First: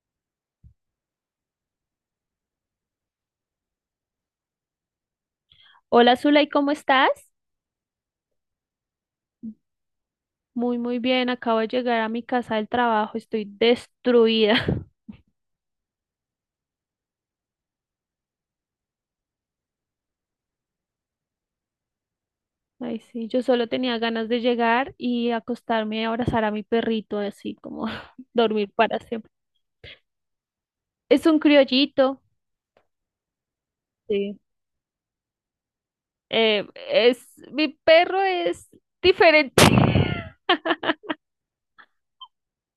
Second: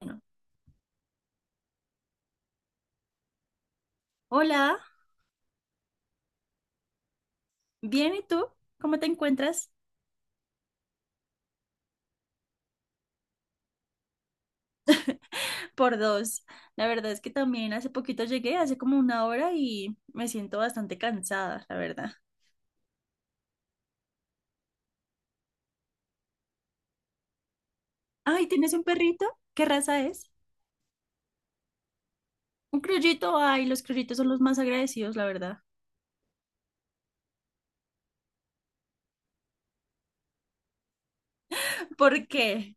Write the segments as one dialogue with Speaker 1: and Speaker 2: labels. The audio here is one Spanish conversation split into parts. Speaker 1: Bueno, Hola,
Speaker 2: Hola Zulay, ¿cómo estás?
Speaker 1: bien, ¿y tú? ¿Cómo te encuentras?
Speaker 2: Muy, muy bien. Acabo de llegar a mi casa del trabajo. Estoy destruida.
Speaker 1: Por dos. La verdad es que también hace poquito llegué, hace como una hora y me siento bastante cansada, la verdad.
Speaker 2: Ay, sí, yo solo tenía ganas de llegar y acostarme y abrazar a mi perrito, así como
Speaker 1: Ay,
Speaker 2: dormir
Speaker 1: ¿tienes un
Speaker 2: para
Speaker 1: perrito?
Speaker 2: siempre.
Speaker 1: ¿Qué raza es?
Speaker 2: Es un criollito.
Speaker 1: Un criollito. Ay, los criollitos son
Speaker 2: Sí.
Speaker 1: los más agradecidos, la verdad.
Speaker 2: Mi perro es diferente.
Speaker 1: ¿Por qué?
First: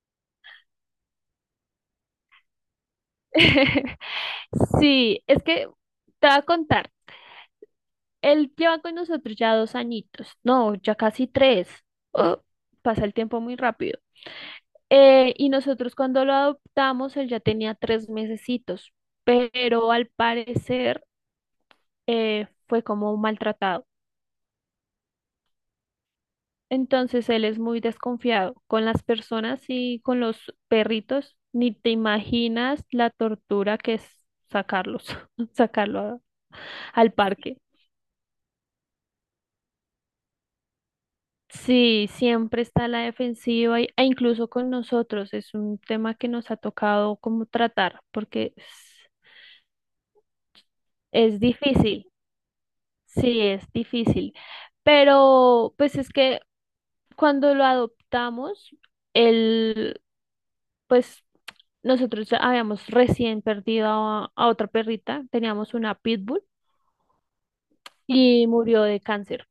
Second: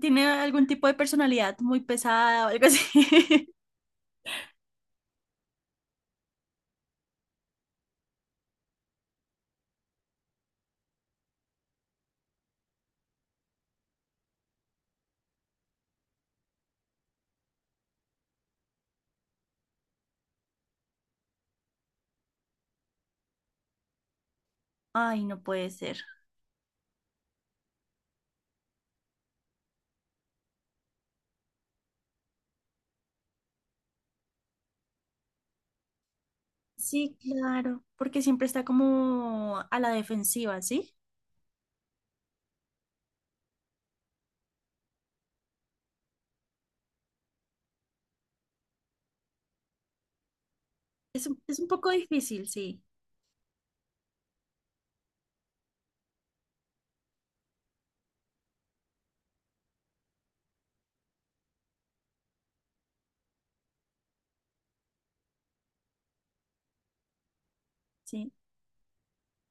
Speaker 1: ¿Tiene algún tipo de personalidad muy pesada o algo así?
Speaker 2: Sí, es que te voy a contar. Él lleva con nosotros ya 2 añitos. No, ya casi tres. Oh, pasa el tiempo muy rápido. Y nosotros cuando lo adoptamos, él ya tenía 3 mesecitos, pero al parecer fue como maltratado.
Speaker 1: Ay, no puede ser.
Speaker 2: Entonces él es muy desconfiado con las personas y con los perritos. Ni te imaginas la tortura que es sacarlos, sacarlo a- al
Speaker 1: Sí,
Speaker 2: parque.
Speaker 1: claro, porque siempre está como a la defensiva, ¿sí?
Speaker 2: Sí, siempre está a la defensiva e incluso con nosotros es un tema que nos ha tocado como tratar porque es
Speaker 1: Es,
Speaker 2: es
Speaker 1: es un poco
Speaker 2: difícil.
Speaker 1: difícil, sí,
Speaker 2: Sí, es difícil, pero pues es que cuando lo adoptamos, él, pues nosotros habíamos recién perdido a otra perrita, teníamos una pitbull
Speaker 1: sí.
Speaker 2: y murió de cáncer.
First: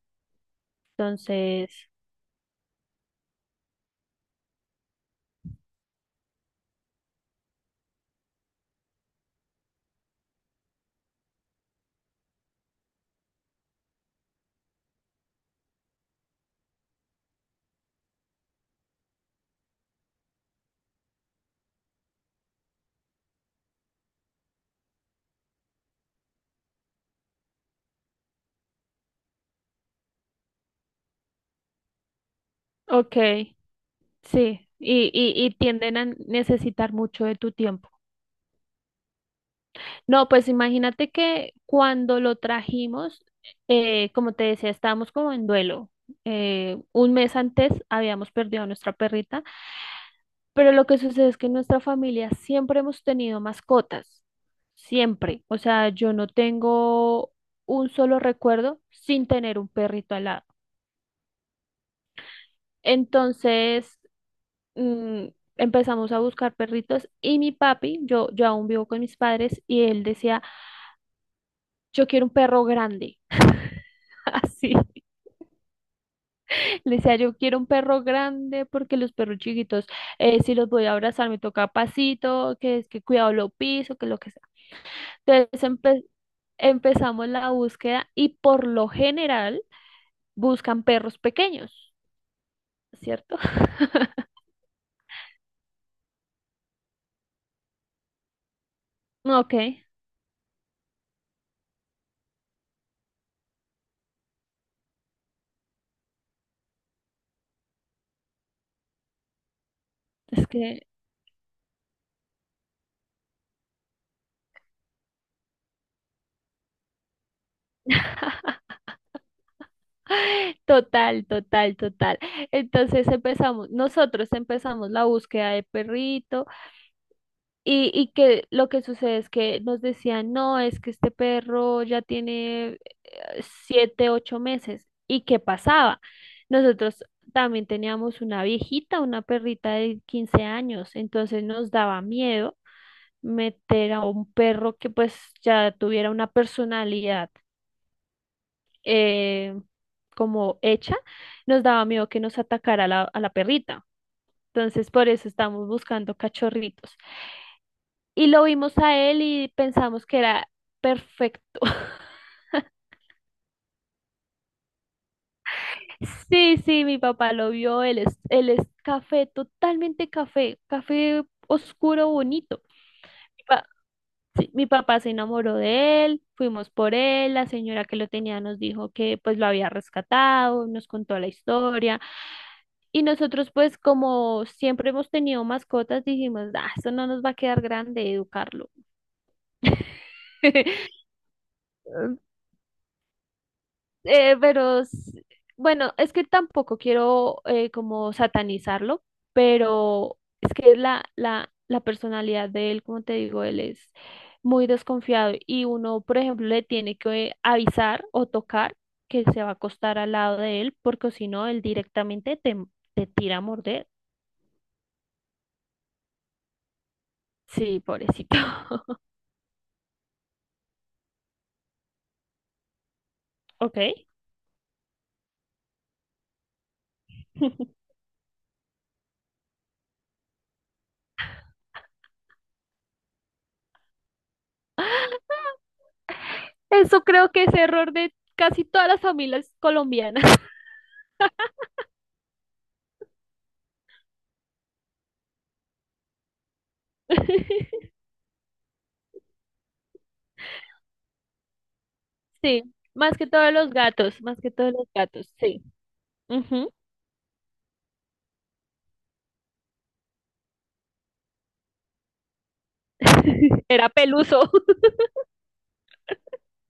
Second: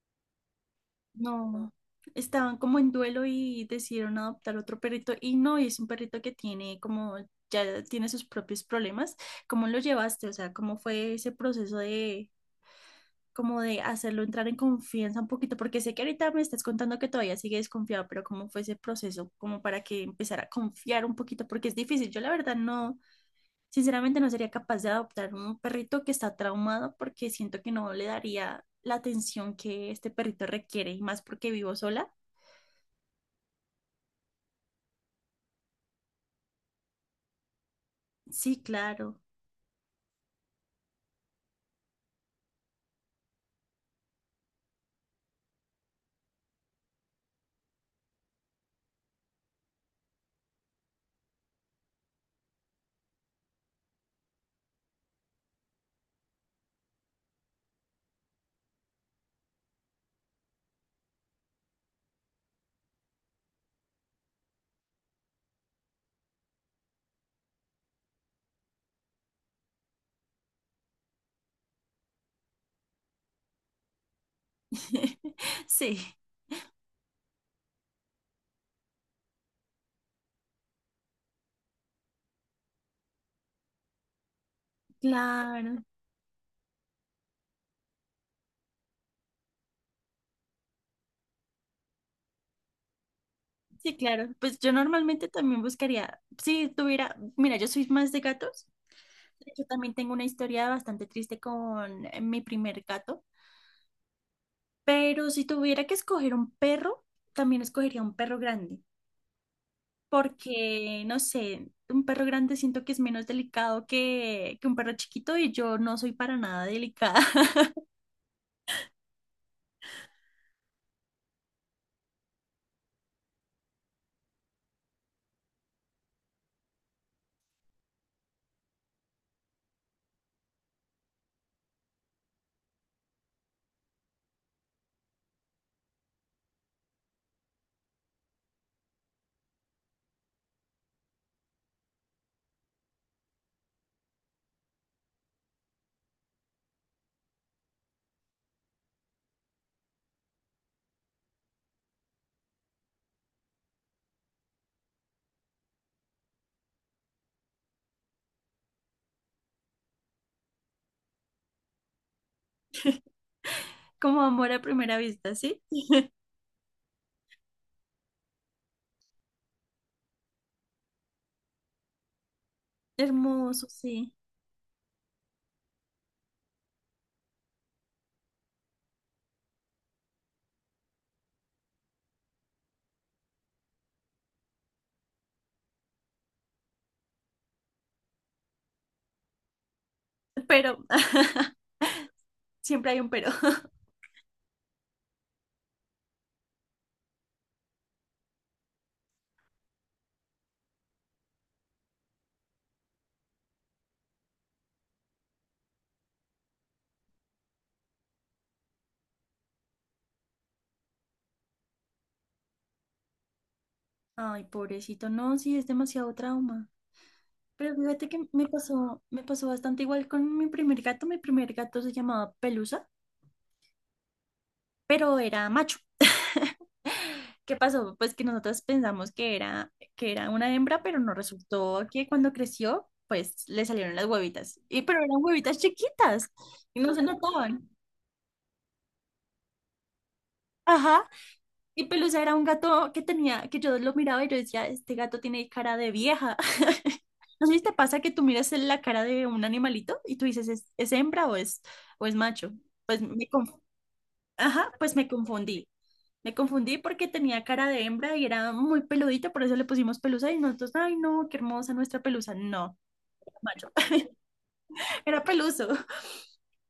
Speaker 1: No,
Speaker 2: Entonces,
Speaker 1: estaban como en duelo y decidieron adoptar otro perrito y no, y es un perrito que tiene como, ya tiene sus propios problemas. ¿Cómo lo llevaste? O sea, ¿cómo fue ese proceso de, como de hacerlo entrar en confianza un poquito? Porque sé que ahorita me estás contando que todavía sigue desconfiado, pero ¿cómo fue ese proceso? Como para que empezara a confiar un poquito, porque es difícil. Yo la verdad no, sinceramente no sería capaz de adoptar un perrito que está traumado porque siento que no le daría la atención que este perrito requiere y más porque vivo sola.
Speaker 2: ok, sí, y tienden a necesitar mucho de tu tiempo.
Speaker 1: Sí, claro.
Speaker 2: No, pues imagínate que cuando lo trajimos, como te decía, estábamos como en duelo. Un mes antes habíamos perdido a nuestra perrita. Pero lo que sucede es que en nuestra familia siempre hemos tenido mascotas, siempre. O sea, yo no tengo un solo recuerdo sin tener un perrito al lado. Entonces, mm, empezamos a buscar perritos y mi papi, yo aún vivo con mis padres y él decía, yo quiero un perro grande. Así,
Speaker 1: Sí,
Speaker 2: le decía, yo quiero un perro grande porque los perros chiquitos, si los voy a abrazar, me toca pasito, que es que cuidado lo piso, que lo que sea. Entonces
Speaker 1: claro,
Speaker 2: empecé. Empezamos la búsqueda y por lo general buscan perros pequeños, ¿cierto?
Speaker 1: sí, claro. Pues yo normalmente también buscaría, si tuviera, mira, yo soy más de gatos.
Speaker 2: Ok,
Speaker 1: Yo también tengo una historia bastante triste con mi primer gato, pero si tuviera que escoger un perro, también escogería un perro grande,
Speaker 2: es que
Speaker 1: porque, no sé, un perro grande siento que es menos delicado que un perro chiquito y yo no soy para nada delicada.
Speaker 2: total, total, total. Nosotros empezamos la búsqueda de perrito y que lo que sucede es que nos decían, no, es que este perro ya tiene 7, 8 meses. ¿Y qué pasaba? Nosotros también teníamos una viejita, una perrita de 15 años, entonces nos daba miedo meter a un perro que pues ya tuviera una personalidad eh, como hecha, nos daba miedo que nos atacara a la perrita. Entonces, por eso estamos buscando cachorritos. Y lo vimos a él y pensamos que era perfecto.
Speaker 1: Como amor a primera vista, ¿sí?
Speaker 2: Sí, sí, mi papá lo vio, él es café, totalmente café, café oscuro, bonito.
Speaker 1: Hermoso, sí.
Speaker 2: Sí, mi papá se enamoró de él, fuimos por él, la señora que lo tenía nos dijo que pues lo había rescatado, nos contó la historia y nosotros pues como siempre hemos tenido mascotas dijimos, ah, eso no nos va a quedar grande educarlo.
Speaker 1: Pero, siempre hay un pero.
Speaker 2: Eh, pero s- bueno, es que tampoco quiero como satanizarlo, pero es que la personalidad de él, como te digo, él es muy desconfiado y uno, por ejemplo, le tiene que avisar o tocar que se va a acostar al lado de él, porque si no, él directamente te tira a morder.
Speaker 1: Ay, pobrecito, no, sí, es demasiado trauma. Pero
Speaker 2: Sí,
Speaker 1: fíjate que
Speaker 2: pobrecito.
Speaker 1: me pasó, me pasó bastante igual con mi primer gato. Mi primer gato se llamaba Pelusa,
Speaker 2: Ok.
Speaker 1: pero era macho. ¿Qué pasó? Pues que nosotros pensamos que era una hembra, pero no resultó que cuando creció, pues le salieron las huevitas. Y pero eran huevitas chiquitas y no
Speaker 2: Eso
Speaker 1: se
Speaker 2: creo que es
Speaker 1: notaban.
Speaker 2: error de casi todas las familias colombianas.
Speaker 1: Ajá. Y Pelusa era un gato que tenía, que yo lo miraba y yo decía, este gato tiene cara de vieja. No sé si te pasa que tú miras en la cara de un animalito y tú dices, es hembra o es macho?
Speaker 2: Sí,
Speaker 1: Pues
Speaker 2: más que
Speaker 1: me,
Speaker 2: todos
Speaker 1: conf-
Speaker 2: los gatos, más que
Speaker 1: Ajá,
Speaker 2: todos los
Speaker 1: pues me
Speaker 2: gatos, sí.
Speaker 1: confundí. Me
Speaker 2: Ujú.
Speaker 1: confundí porque tenía cara de hembra y era muy peludita, por eso le pusimos pelusa y nosotros, ay no, qué hermosa nuestra pelusa. No, era macho.
Speaker 2: Era peluso.
Speaker 1: Era peluso.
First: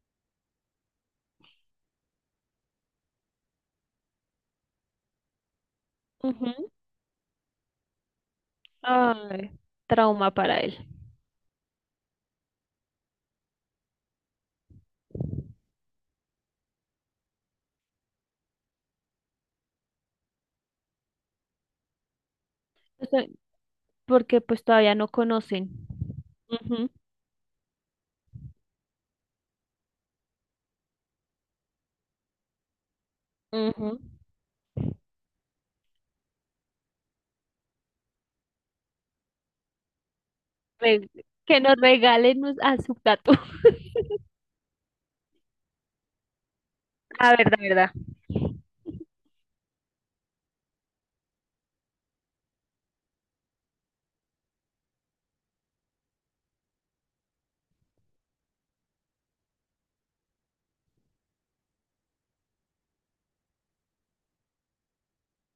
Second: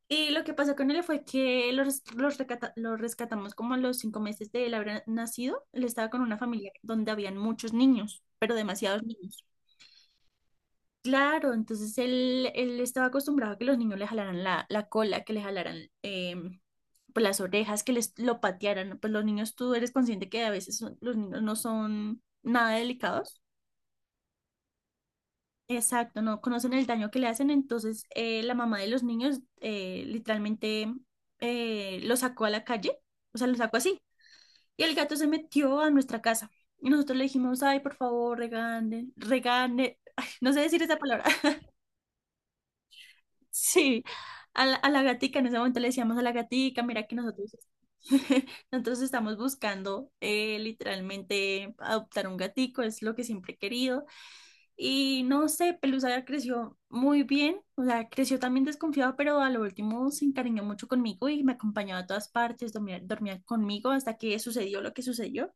Speaker 1: Y lo que pasó con él fue que lo, lo rescatamos como a los 5 meses de él haber nacido. Él estaba con una
Speaker 2: Ujú.
Speaker 1: familia donde habían muchos niños, pero demasiados niños.
Speaker 2: Ay, trauma para él.
Speaker 1: Claro, entonces él estaba acostumbrado a que los niños le jalaran la cola, que le jalaran pues las orejas, que les lo patearan. Pues los niños, tú eres consciente que a veces los niños no son nada
Speaker 2: O sea,
Speaker 1: delicados.
Speaker 2: porque pues todavía no conocen.
Speaker 1: Exacto, no conocen el
Speaker 2: Ujú,
Speaker 1: daño que le hacen. Entonces la mamá de los niños literalmente lo sacó a la calle, o sea, lo sacó
Speaker 2: ujú.
Speaker 1: así. Y el gato se metió a nuestra casa. Y nosotros le dijimos, ay, por favor, regane, regane, ay, no sé decir esa
Speaker 2: Re-
Speaker 1: palabra.
Speaker 2: que nos regalen a su gato.
Speaker 1: Sí, a la gatica, en ese momento le decíamos a la gatica, mira que
Speaker 2: Ah,
Speaker 1: nosotros,
Speaker 2: verdad, verdad.
Speaker 1: nosotros estamos buscando literalmente adoptar un gatico, es lo que siempre he querido. Y no sé, Pelusa ya creció muy bien, o sea, creció también desconfiado, pero a lo último se encariñó mucho conmigo y me acompañaba a todas partes, dormía, dormía conmigo hasta que sucedió lo que sucedió,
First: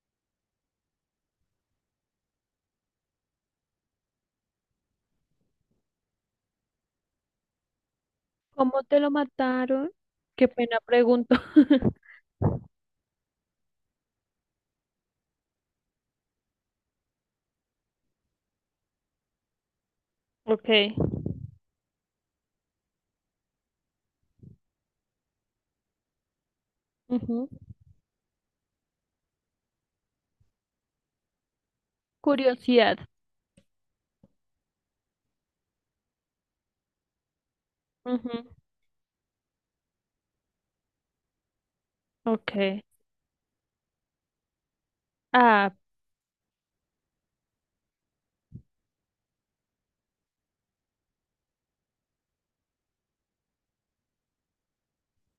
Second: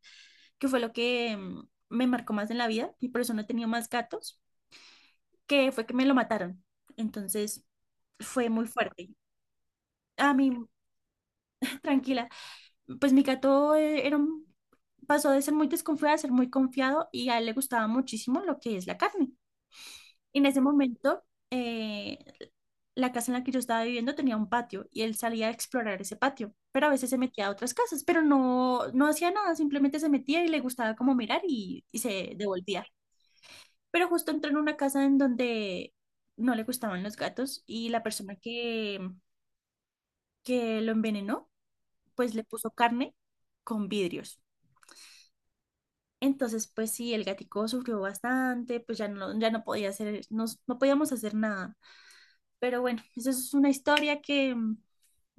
Speaker 1: que fue lo que me marcó más en la vida y por eso no he tenido más gatos, que fue que me lo mataron. Entonces fue muy
Speaker 2: ¿Cómo te
Speaker 1: fuerte.
Speaker 2: lo mataron?
Speaker 1: A
Speaker 2: Qué
Speaker 1: mí.
Speaker 2: pena pregunto.
Speaker 1: Tranquila, pues mi gato era pasó de ser muy desconfiado a ser muy confiado y a él le gustaba muchísimo lo que es la carne. Y en ese
Speaker 2: Okay.
Speaker 1: momento, eh, la casa en la que yo estaba viviendo tenía un patio y él salía a explorar ese patio, pero a veces se metía
Speaker 2: Ujú.
Speaker 1: a otras casas, pero no, no hacía nada, simplemente se metía y le gustaba como mirar y se devolvía.
Speaker 2: Curiosidad.
Speaker 1: Pero justo entró en una casa en donde no le gustaban los gatos y la persona
Speaker 2: Ujú.
Speaker 1: que lo envenenó pues le puso
Speaker 2: Okay.
Speaker 1: carne con vidrios.
Speaker 2: Ah,
Speaker 1: Entonces, pues sí, el gatico sufrió bastante, pues ya no podía hacer, no, no podíamos hacer nada. Pero bueno, eso es una historia que,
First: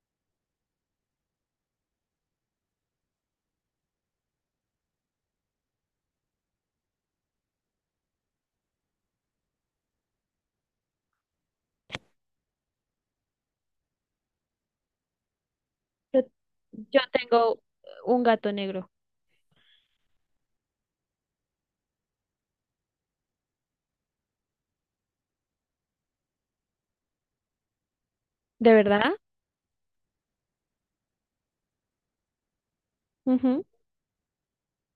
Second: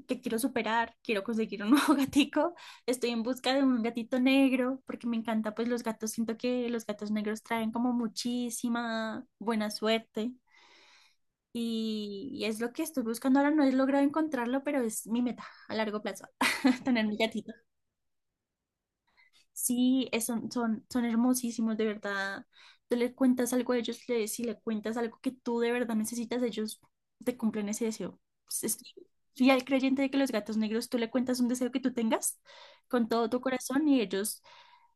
Speaker 1: que quiero superar, quiero conseguir un nuevo gatico. Estoy en busca de un gatito negro, porque me encanta, pues los gatos, siento que los gatos negros traen como muchísima buena suerte. Y es lo que estoy buscando ahora, no he logrado encontrarlo, pero es mi meta a largo
Speaker 2: yo,
Speaker 1: plazo.
Speaker 2: yo
Speaker 1: Tener mi gatito.
Speaker 2: tengo un gato negro.
Speaker 1: Sí, son hermosísimos, de verdad. Tú le cuentas algo a ellos, le, si le cuentas algo que tú de verdad necesitas, ellos te cumplen ese deseo. Es-
Speaker 2: ¿De
Speaker 1: es-
Speaker 2: verdad?
Speaker 1: Soy creyente de que los gatos negros, tú le cuentas un deseo que tú tengas con todo tu
Speaker 2: Ujú.
Speaker 1: corazón y ellos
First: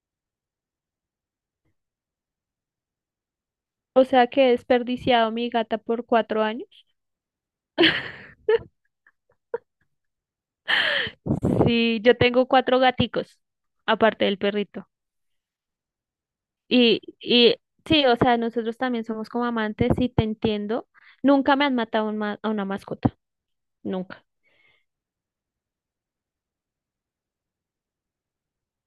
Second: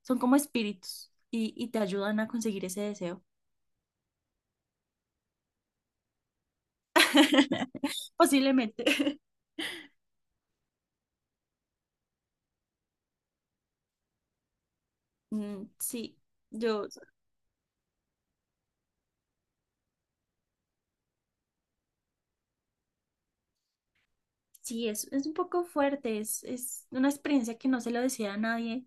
Speaker 1: son como espíritus y te ayudan a conseguir ese deseo.
Speaker 2: O sea que he desperdiciado mi gata por 4 años.
Speaker 1: Posiblemente.
Speaker 2: Sí, yo tengo cuatro gaticos, aparte del perrito.
Speaker 1: Sí, yo,
Speaker 2: Y sí, o sea, nosotros también somos como amantes y te entiendo. Nunca me han matado a una mascota, nunca.
Speaker 1: sí, es un poco fuerte, es una experiencia que no se lo desea a nadie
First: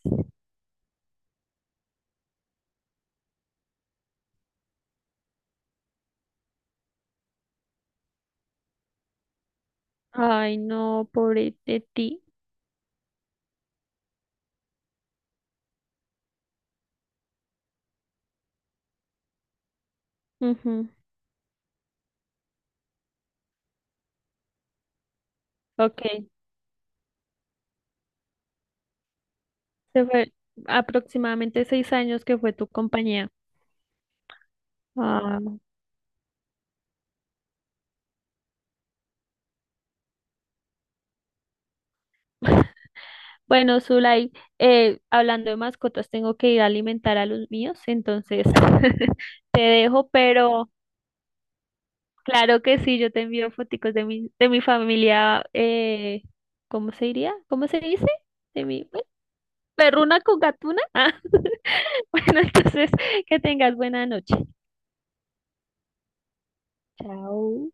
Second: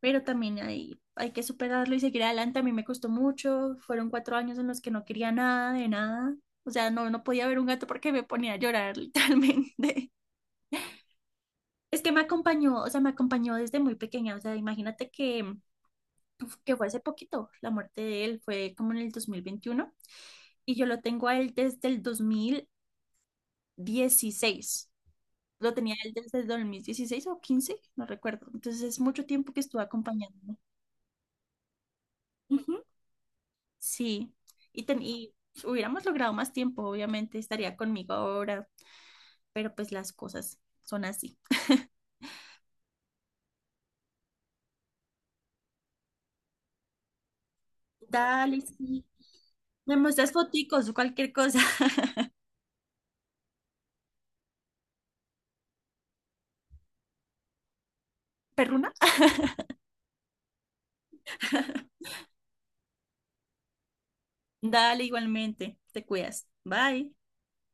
Speaker 1: pero también hay que superarlo y seguir adelante. A mí me costó mucho, fueron 4 años en los que no quería nada de nada, o sea, no, no podía ver un gato porque me ponía a llorar literalmente.
Speaker 2: Ay, no, pobre de
Speaker 1: Es que me
Speaker 2: ti.
Speaker 1: acompañó, o sea, me acompañó desde muy pequeña, o sea, imagínate que fue hace poquito, la muerte de él fue como en el 2021 y yo
Speaker 2: Ujú.
Speaker 1: lo tengo a él desde el 2016. Lo tenía
Speaker 2: Ok,
Speaker 1: él desde el 2016 o 15 no recuerdo. Entonces es mucho tiempo que estuvo
Speaker 2: se fue
Speaker 1: acompañándome.
Speaker 2: aproximadamente 6 años que fue tu
Speaker 1: Ujú.
Speaker 2: compañía.
Speaker 1: Sí, y
Speaker 2: Ah.
Speaker 1: hubiéramos logrado más tiempo, obviamente estaría conmigo ahora, pero pues las cosas son así.
Speaker 2: Bueno, Zulay, hablando de mascotas, tengo que ir a alimentar a los míos, entonces
Speaker 1: Dale, sí.
Speaker 2: te
Speaker 1: Me
Speaker 2: dejo,
Speaker 1: muestras
Speaker 2: pero
Speaker 1: foticos o cualquier cosa.
Speaker 2: claro que sí, yo te envío foticos de mi familia, ¿cómo se diría? ¿Cómo se dice? De mi
Speaker 1: ¿Perruna?
Speaker 2: bueno, perruna con gatuna. Ah, bueno, entonces que tengas buena noche.
Speaker 1: Dale, igualmente. Te cuidas. Bye.
Speaker 2: Chao.